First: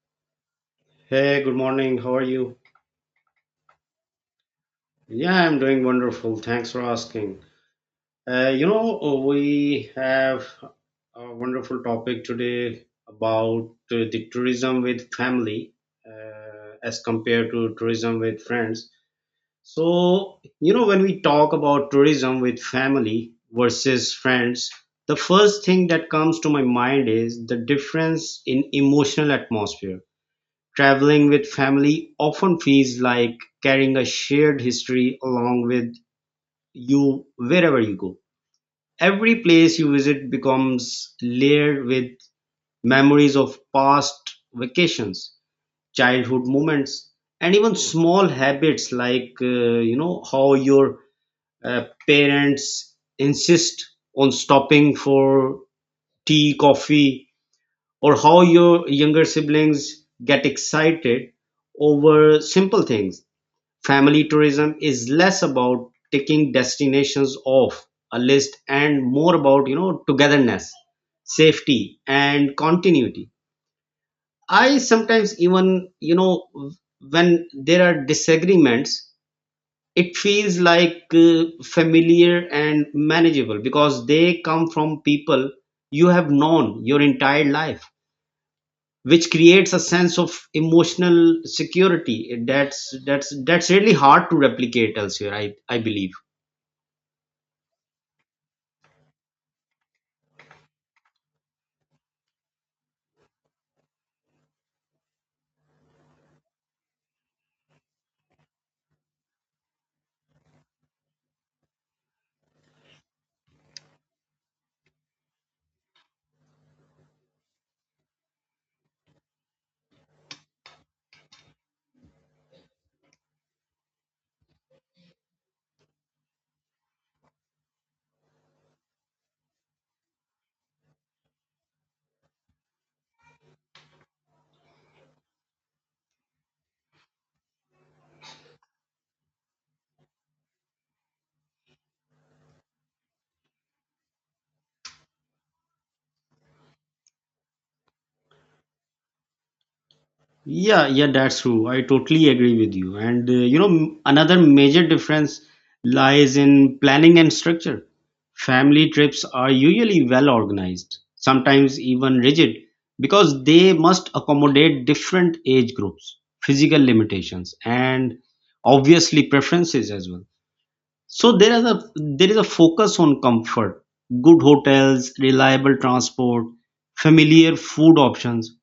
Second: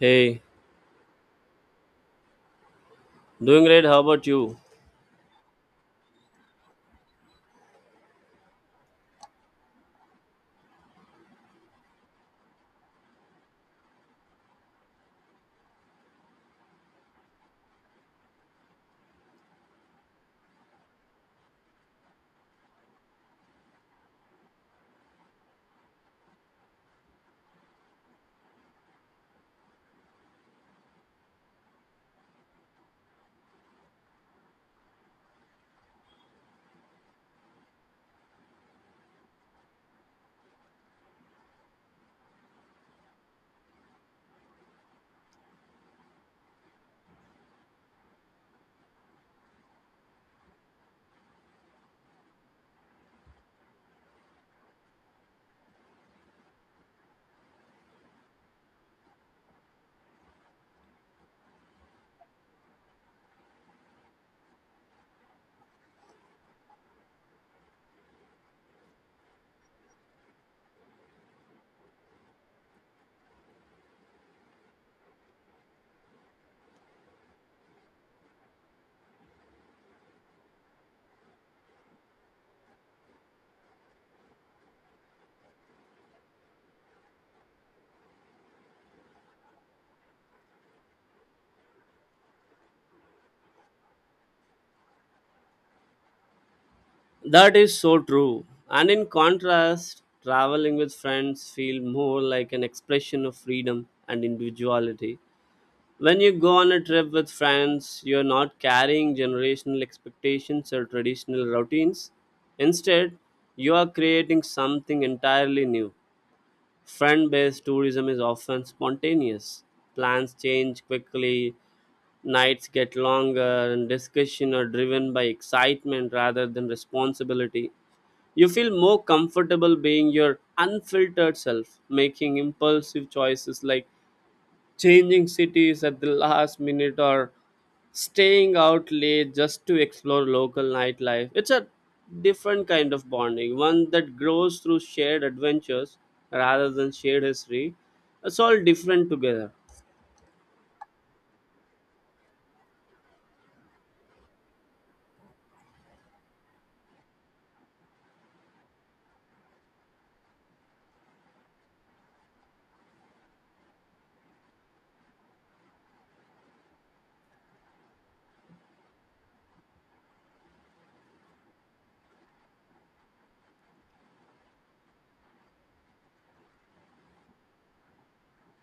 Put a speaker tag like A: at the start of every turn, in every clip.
A: Hey,
B: Hey, good morning. How are you?
A: doing great. How about you?
B: Yeah, I'm doing wonderful. Thanks for asking. You know, we have a wonderful topic today about the tourism with family as compared to tourism with friends. So, you know, when we talk about tourism with family versus friends, the first thing that comes to my mind is the difference in emotional atmosphere. Traveling with family often feels like carrying a shared history along with you wherever you go. Every place you visit becomes layered with memories of past vacations, childhood moments, and even small habits like, you know, how your parents insist on stopping for tea, coffee, or how your younger siblings get excited over simple things. Family tourism is less about ticking destinations off a list and more about, you know, togetherness, safety, and continuity. I sometimes even, you know, when there are disagreements, it feels like familiar and manageable because they come from people you have known your entire life, which creates a sense of emotional security that's really hard to replicate elsewhere, I believe.
A: That is so true. And in contrast, traveling with friends feel more like an expression of freedom and individuality. When you go on a trip with friends, you're not carrying generational expectations or traditional routines. Instead, you are creating something entirely new. Friend based tourism is often spontaneous. Plans change quickly. Nights get longer and discussion are driven by excitement rather than responsibility. You feel more comfortable being your unfiltered self, making impulsive choices like changing cities at the last minute or staying out late just to explore local nightlife. It's a different kind of bonding, one that grows through shared adventures rather than shared history. It's all different together.
B: Yeah, that's true. I totally agree with you. And you know, another major difference lies in planning and structure. Family trips are usually well organized, sometimes even rigid, because they must accommodate different age groups, physical limitations, and obviously preferences as well. So there is a focus on comfort, good hotels, reliable transport, familiar food options,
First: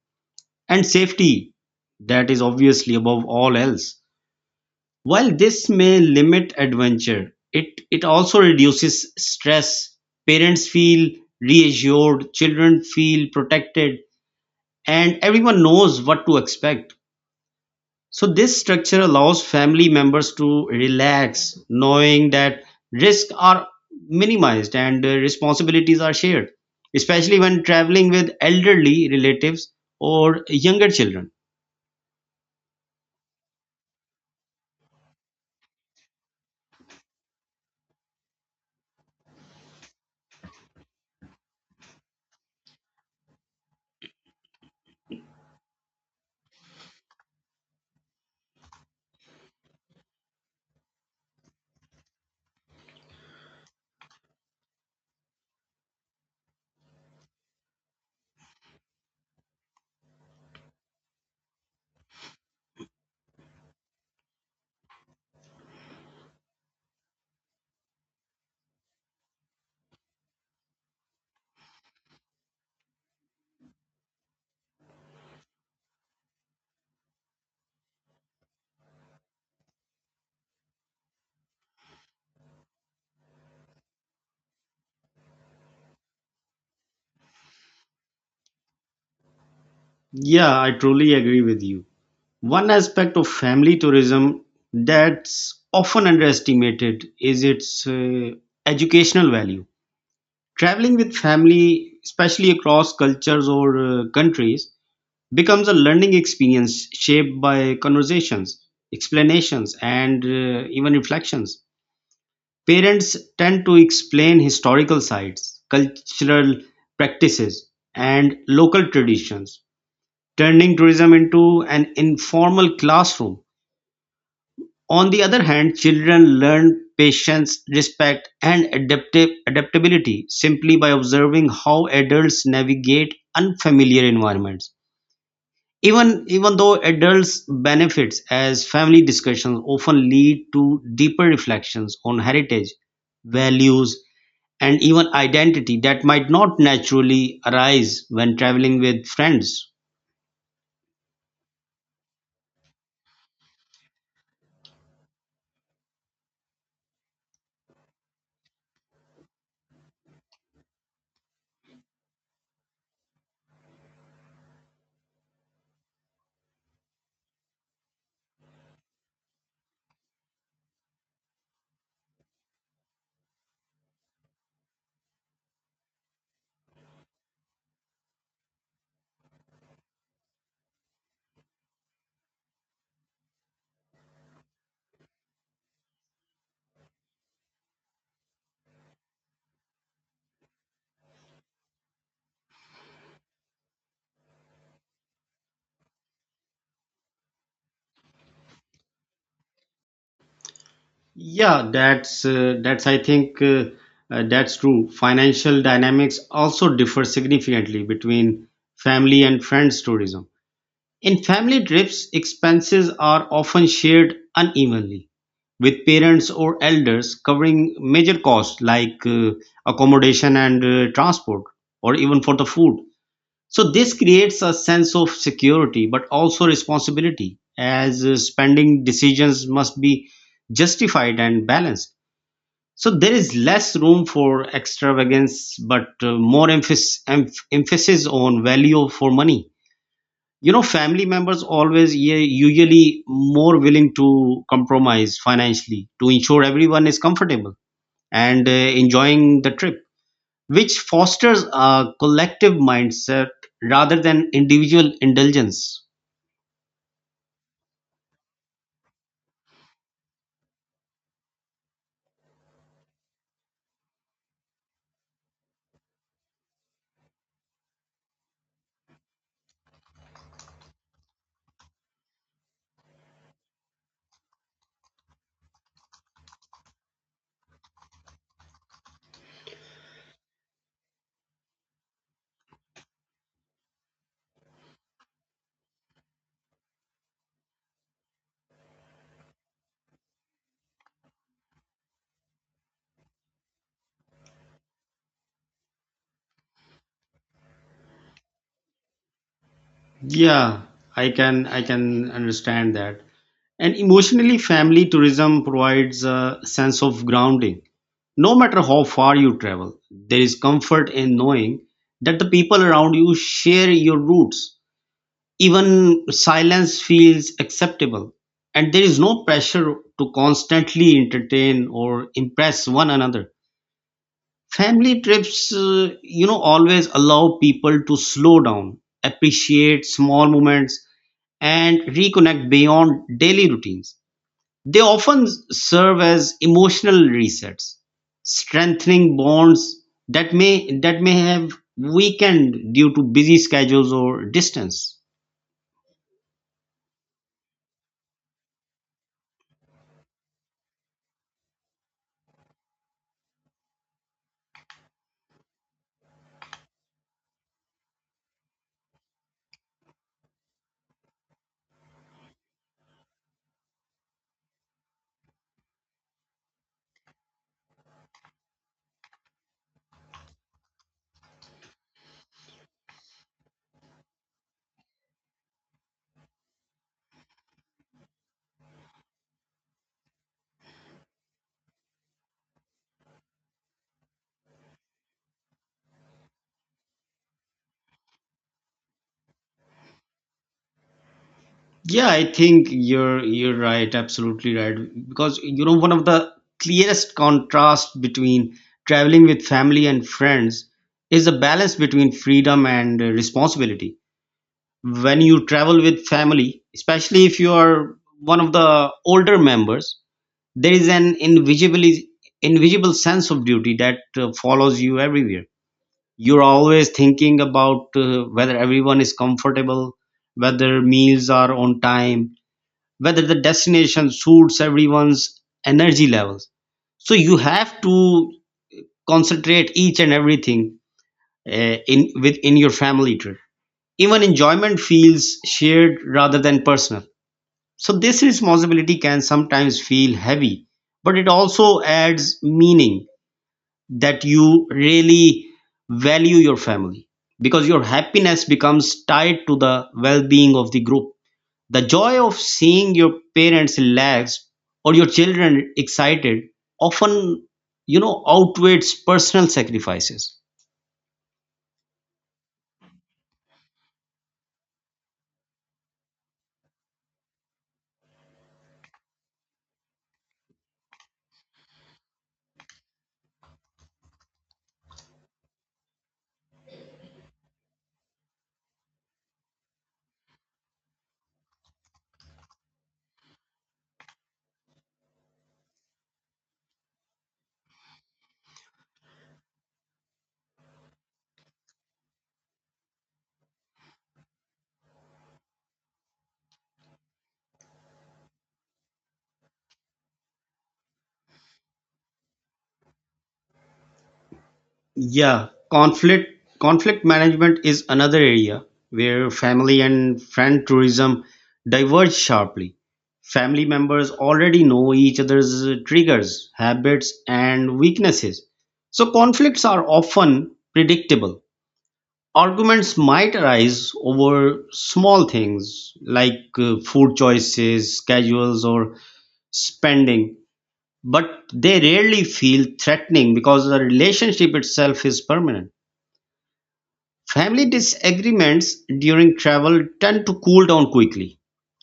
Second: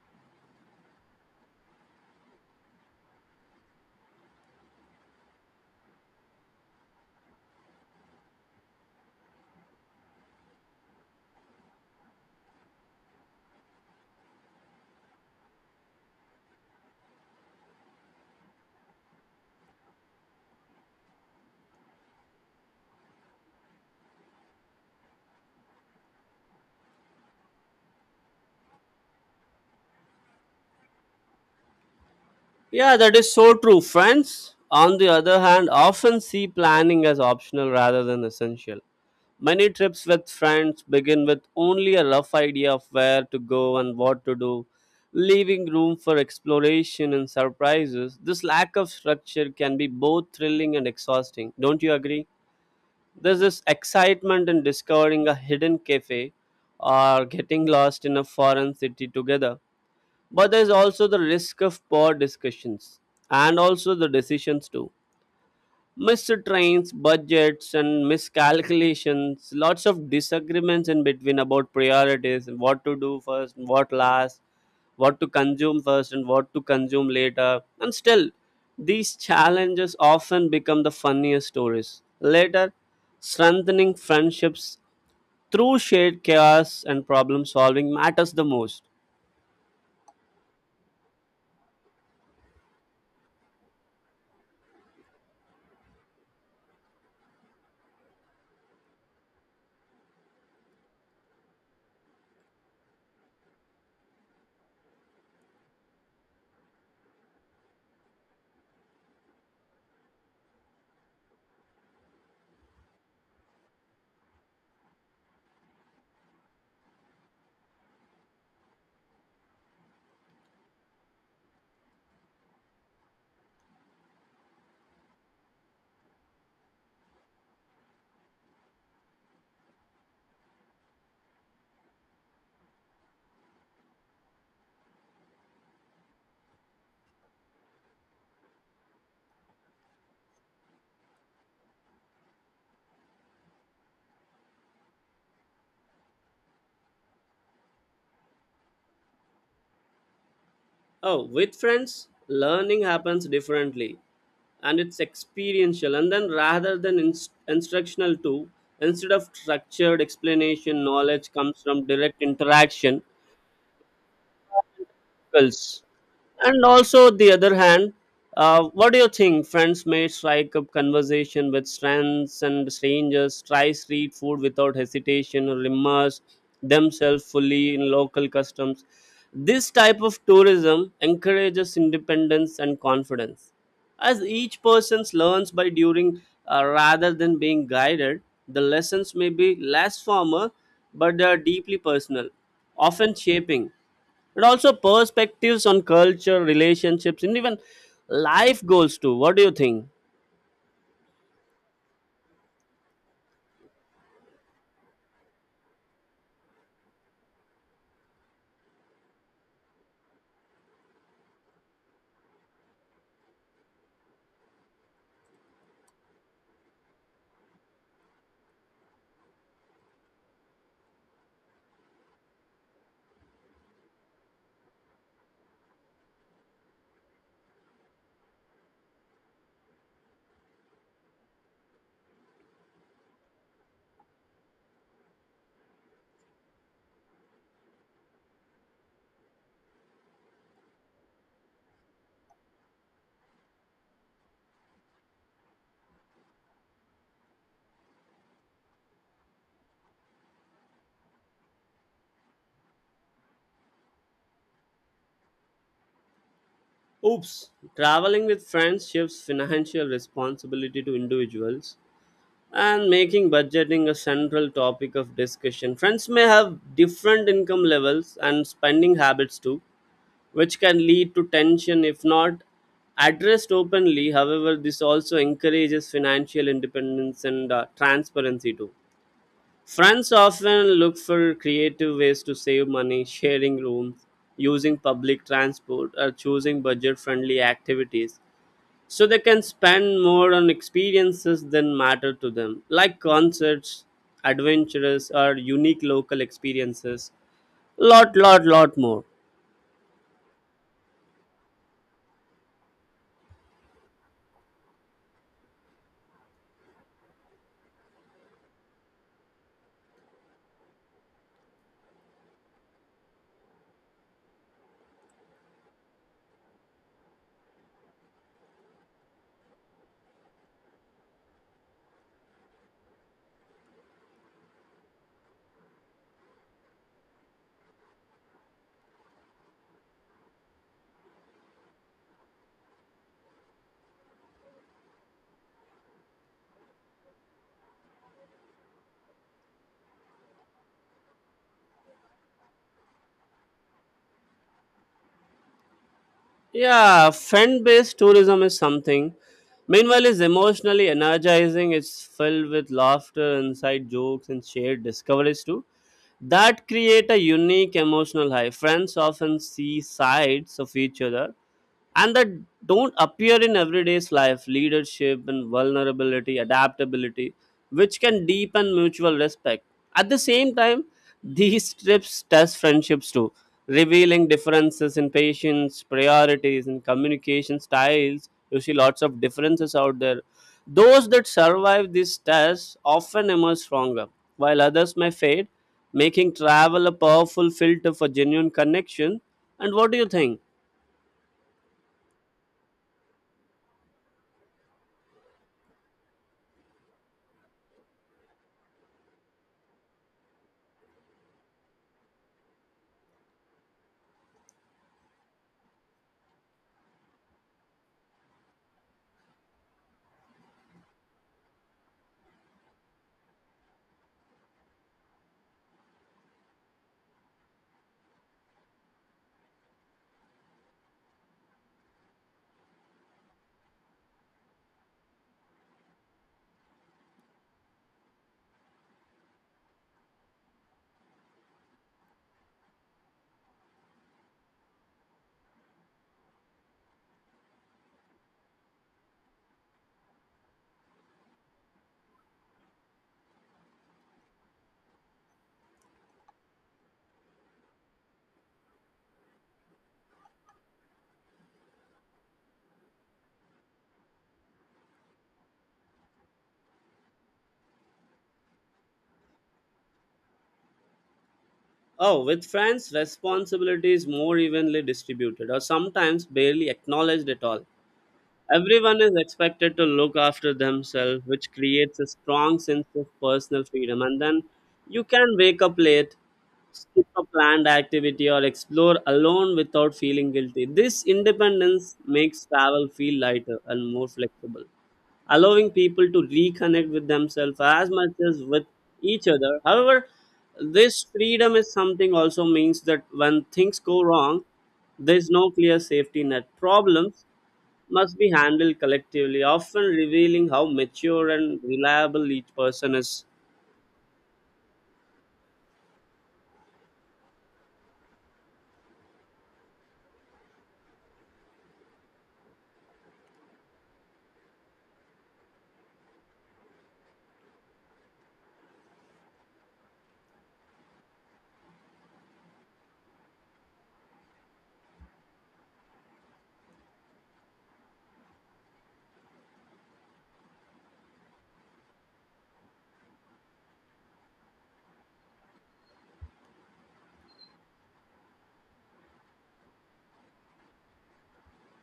B: and safety. That is obviously above all else. While this may limit adventure, it also reduces stress. Parents feel reassured, children feel protected, and everyone knows what to expect. So this structure allows family members to relax, knowing that risks are minimized and responsibilities are shared, especially when traveling with elderly relatives or younger children.
A: Yeah, that is so true. Friends, on the other hand, often see planning as optional rather than essential. Many trips with friends begin with only a rough idea of where to go and what to do, leaving room for exploration and surprises. This lack of structure can be both thrilling and exhausting. Don't you agree? There's this excitement in discovering a hidden cafe or getting lost in a foreign city together, but there's also the risk of poor discussions and also the decisions too, missed trains, budgets, and miscalculations, lots of disagreements in between about priorities and what to do first and what last, what to consume first and what to consume later. And still, these challenges often become the funniest stories later, strengthening friendships through shared chaos, and problem solving matters the most.
B: Yeah, I truly agree with you. One aspect of family tourism that's often underestimated is its educational value. Traveling with family, especially across cultures or countries, becomes a learning experience shaped by conversations, explanations, and even reflections. Parents tend to explain historical sites, cultural practices, and local traditions, turning tourism into an informal classroom. On the other hand, children learn patience, respect, and adaptive adaptability simply by observing how adults navigate unfamiliar environments. Even though adults benefits as family discussions often lead to deeper reflections on heritage, values, and even identity that might not naturally arise when traveling with friends.
A: Oh, with friends, learning happens differently and it's experiential. And then rather than instructional, too, instead of structured explanation, knowledge comes from direct interaction. Skills. And also, the other hand, what do you think? Friends may strike up conversation with friends and strangers, try street food without hesitation, or immerse themselves fully in local customs. This type of tourism encourages independence and confidence. As each person learns by doing, rather than being guided, the lessons may be less formal, but they are deeply personal, often shaping and also perspectives on culture, relationships, and even life goals too. What do you think?
B: Yeah, that's I think that's true. Financial dynamics also differ significantly between family and friends tourism. In family trips, expenses are often shared unevenly, with parents or elders covering major costs like accommodation and transport, or even for the food. So, this creates a sense of security but also responsibility, as spending decisions must be justified and balanced. So, there is less room for extravagance but more emphasis on value for money. You know, family members always, yeah, usually more willing to compromise financially to ensure everyone is comfortable and enjoying the trip, which fosters a collective mindset rather than individual indulgence.
A: Oops. Traveling with friends shifts financial responsibility to individuals and making budgeting a central topic of discussion. Friends may have different income levels and spending habits too, which can lead to tension if not addressed openly. However, this also encourages financial independence and transparency too. Friends often look for creative ways to save money, sharing rooms, using public transport, or choosing budget friendly activities so they can spend more on experiences that matter to them, like concerts, adventures, or unique local experiences. Lot more.
B: Yeah. I can understand that. And emotionally, family tourism provides a sense of grounding. No matter how far you travel, there is comfort in knowing that the people around you share your roots. Even silence feels acceptable, and there is no pressure to constantly entertain or impress one another. Family trips you know, always allow people to slow down, appreciate small moments, and reconnect beyond daily routines. They often serve as emotional resets, strengthening bonds that may have weakened due to busy schedules or distance.
A: Yeah, fan based tourism is something. Meanwhile, it's emotionally energizing. It's filled with laughter, inside jokes, and shared discoveries too. That create a unique emotional high. Friends often see sides of each other and that don't appear in everyday's life, leadership and vulnerability, adaptability, which can deepen mutual respect. At the same time, these trips test friendships too, revealing differences in patience, priorities, and communication styles. You see lots of differences out there. Those that survive these tests often emerge stronger, while others may fade, making travel a powerful filter for genuine connection. And what do you think?
B: Yeah, I think you're right, absolutely right. Because you know, one of the clearest contrast between traveling with family and friends is the balance between freedom and responsibility. When you travel with family, especially if you are one of the older members, there is an invisibly invisible sense of duty that follows you everywhere. You're always thinking about whether everyone is comfortable, whether meals are on time, whether the destination suits everyone's energy levels. So you have to concentrate each and everything in within your family trip. Even enjoyment feels shared rather than personal. So this responsibility can sometimes feel heavy, but it also adds meaning, that you really value your family, because your happiness becomes tied to the well-being of the group. The joy of seeing your parents relaxed or your children excited often, you know, outweighs personal sacrifices.
A: Oh, with friends, responsibility is more evenly distributed or sometimes barely acknowledged at all. Everyone is expected to look after themselves, which creates a strong sense of personal freedom. And then you can wake up late, skip a planned activity, or explore alone without feeling guilty. This independence makes travel feel lighter and more flexible, allowing people to reconnect with themselves as much as with each other. However, this freedom is something also means that when things go wrong, there is no clear safety net. Problems must be handled collectively, often revealing how mature and reliable each person is.
B: Yeah, conflict management is another area where family and friend tourism diverge sharply. Family members already know each other's triggers, habits, and weaknesses. So conflicts are often predictable. Arguments might arise over small things like food choices, schedules, or spending, but they rarely feel threatening because the relationship itself is permanent. Family disagreements during travel tend to cool down quickly,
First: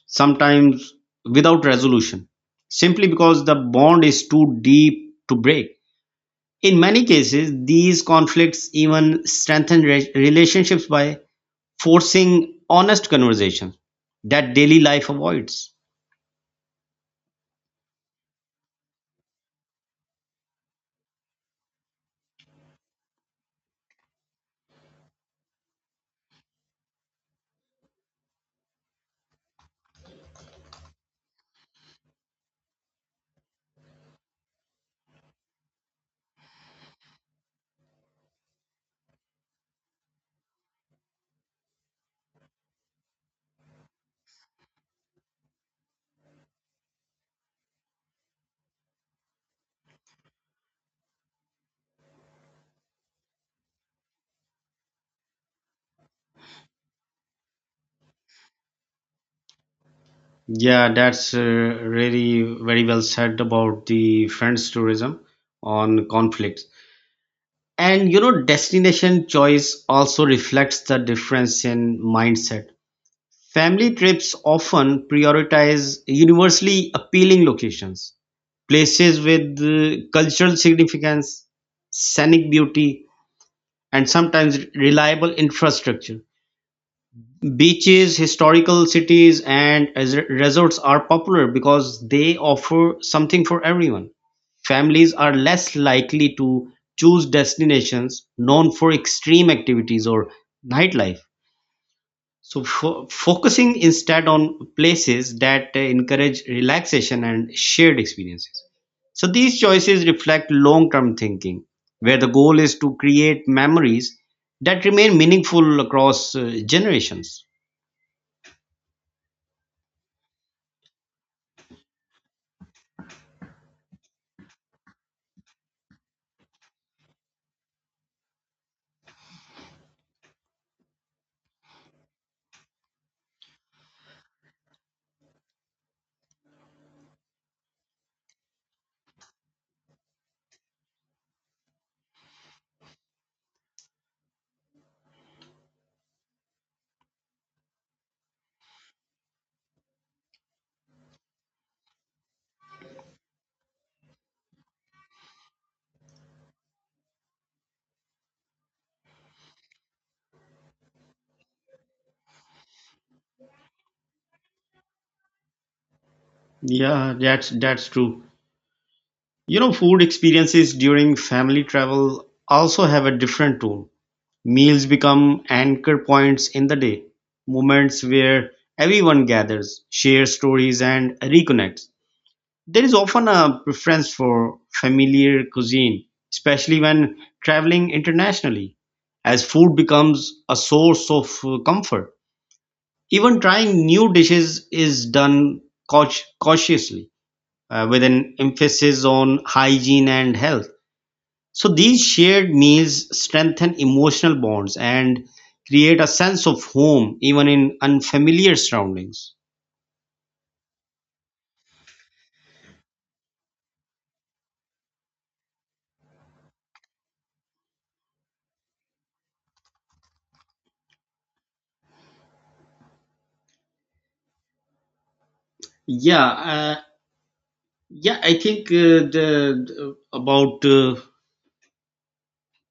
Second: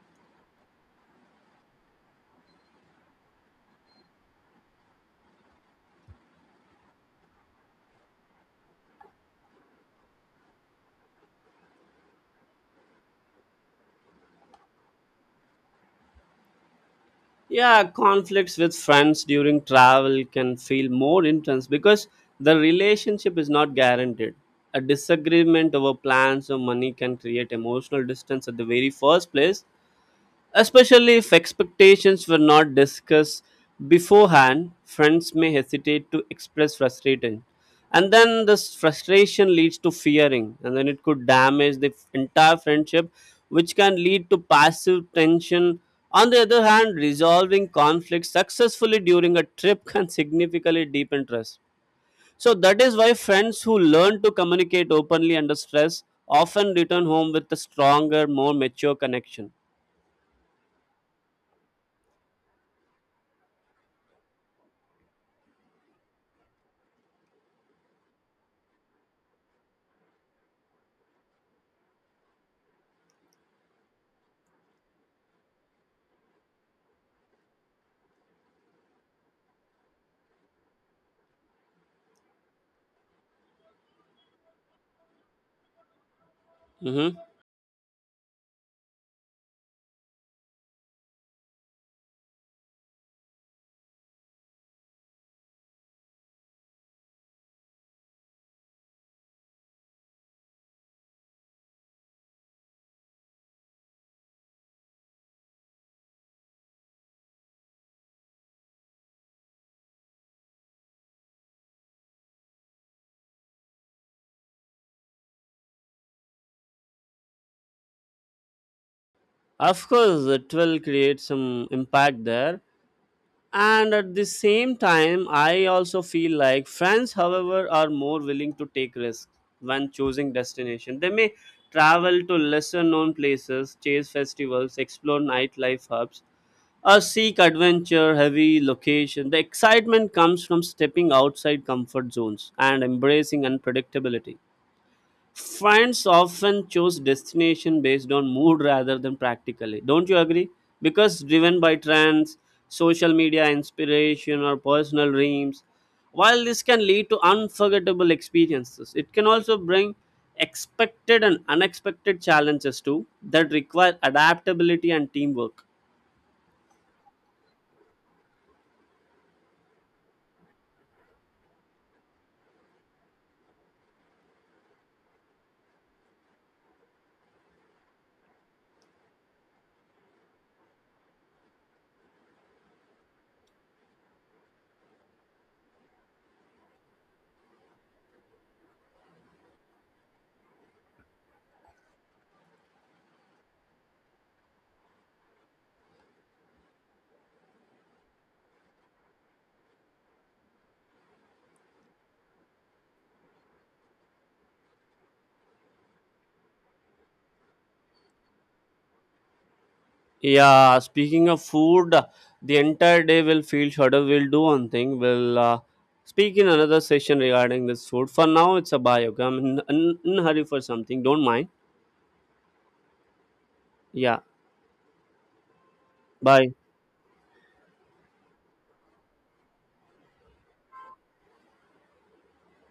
B: sometimes without resolution, simply because the bond is too deep to break. In many cases, these conflicts even strengthen relationships by forcing honest conversation that daily life avoids.
A: Yeah, conflicts with friends during travel can feel more intense because the relationship is not guaranteed. A disagreement over plans or money can create emotional distance at the very first place. Especially if expectations were not discussed beforehand, friends may hesitate to express frustration. And then this frustration leads to fearing, and then it could damage the entire friendship, which can lead to passive tension. On the other hand, resolving conflicts successfully during a trip can significantly deepen trust. So that is why friends who learn to communicate openly under stress often return home with a stronger, more mature connection.
B: Yeah, that's really very well said about the friends tourism on conflicts. And you know, destination choice also reflects the difference in mindset. Family trips often prioritize universally appealing locations, places with cultural significance, scenic beauty, and sometimes reliable infrastructure.
A: Hmm.
B: Beaches, historical cities, and resorts are popular because they offer something for everyone. Families are less likely to choose destinations known for extreme activities or nightlife, so focusing instead on places that encourage relaxation and shared experiences. So, these choices reflect long term thinking, where the goal is to create memories that remain meaningful across generations.
A: Of course, it will create some impact there. And at the same time, I also feel like friends, however, are more willing to take risks when choosing destination. They may travel to lesser known places, chase festivals, explore nightlife hubs, or seek adventure heavy location. The excitement comes from stepping outside comfort zones and embracing unpredictability. Friends often choose destination based on mood rather than practically. Don't you agree? Because driven by trends, social media inspiration, or personal dreams. While this can lead to unforgettable experiences, it can also bring expected and unexpected challenges too that require adaptability and teamwork.
B: Yeah, that's true. You know, food experiences during family travel also have a different tone. Meals become anchor points in the day, moments where everyone gathers, shares stories, and reconnects. There is often a preference for familiar cuisine, especially when traveling internationally, as food becomes a source of comfort. Even trying new dishes is done cau- cautiously with an emphasis on hygiene and health. So these shared meals strengthen emotional bonds and create a sense of home even in unfamiliar surroundings.
A: Yeah, speaking of food, the entire day will feel shorter. We'll do one thing. We'll speak in another session regarding this food. For now, it's a bye. Okay, I'm in hurry for something. Don't mind. Yeah,
B: Yeah,
A: bye.
B: yeah, I think the- about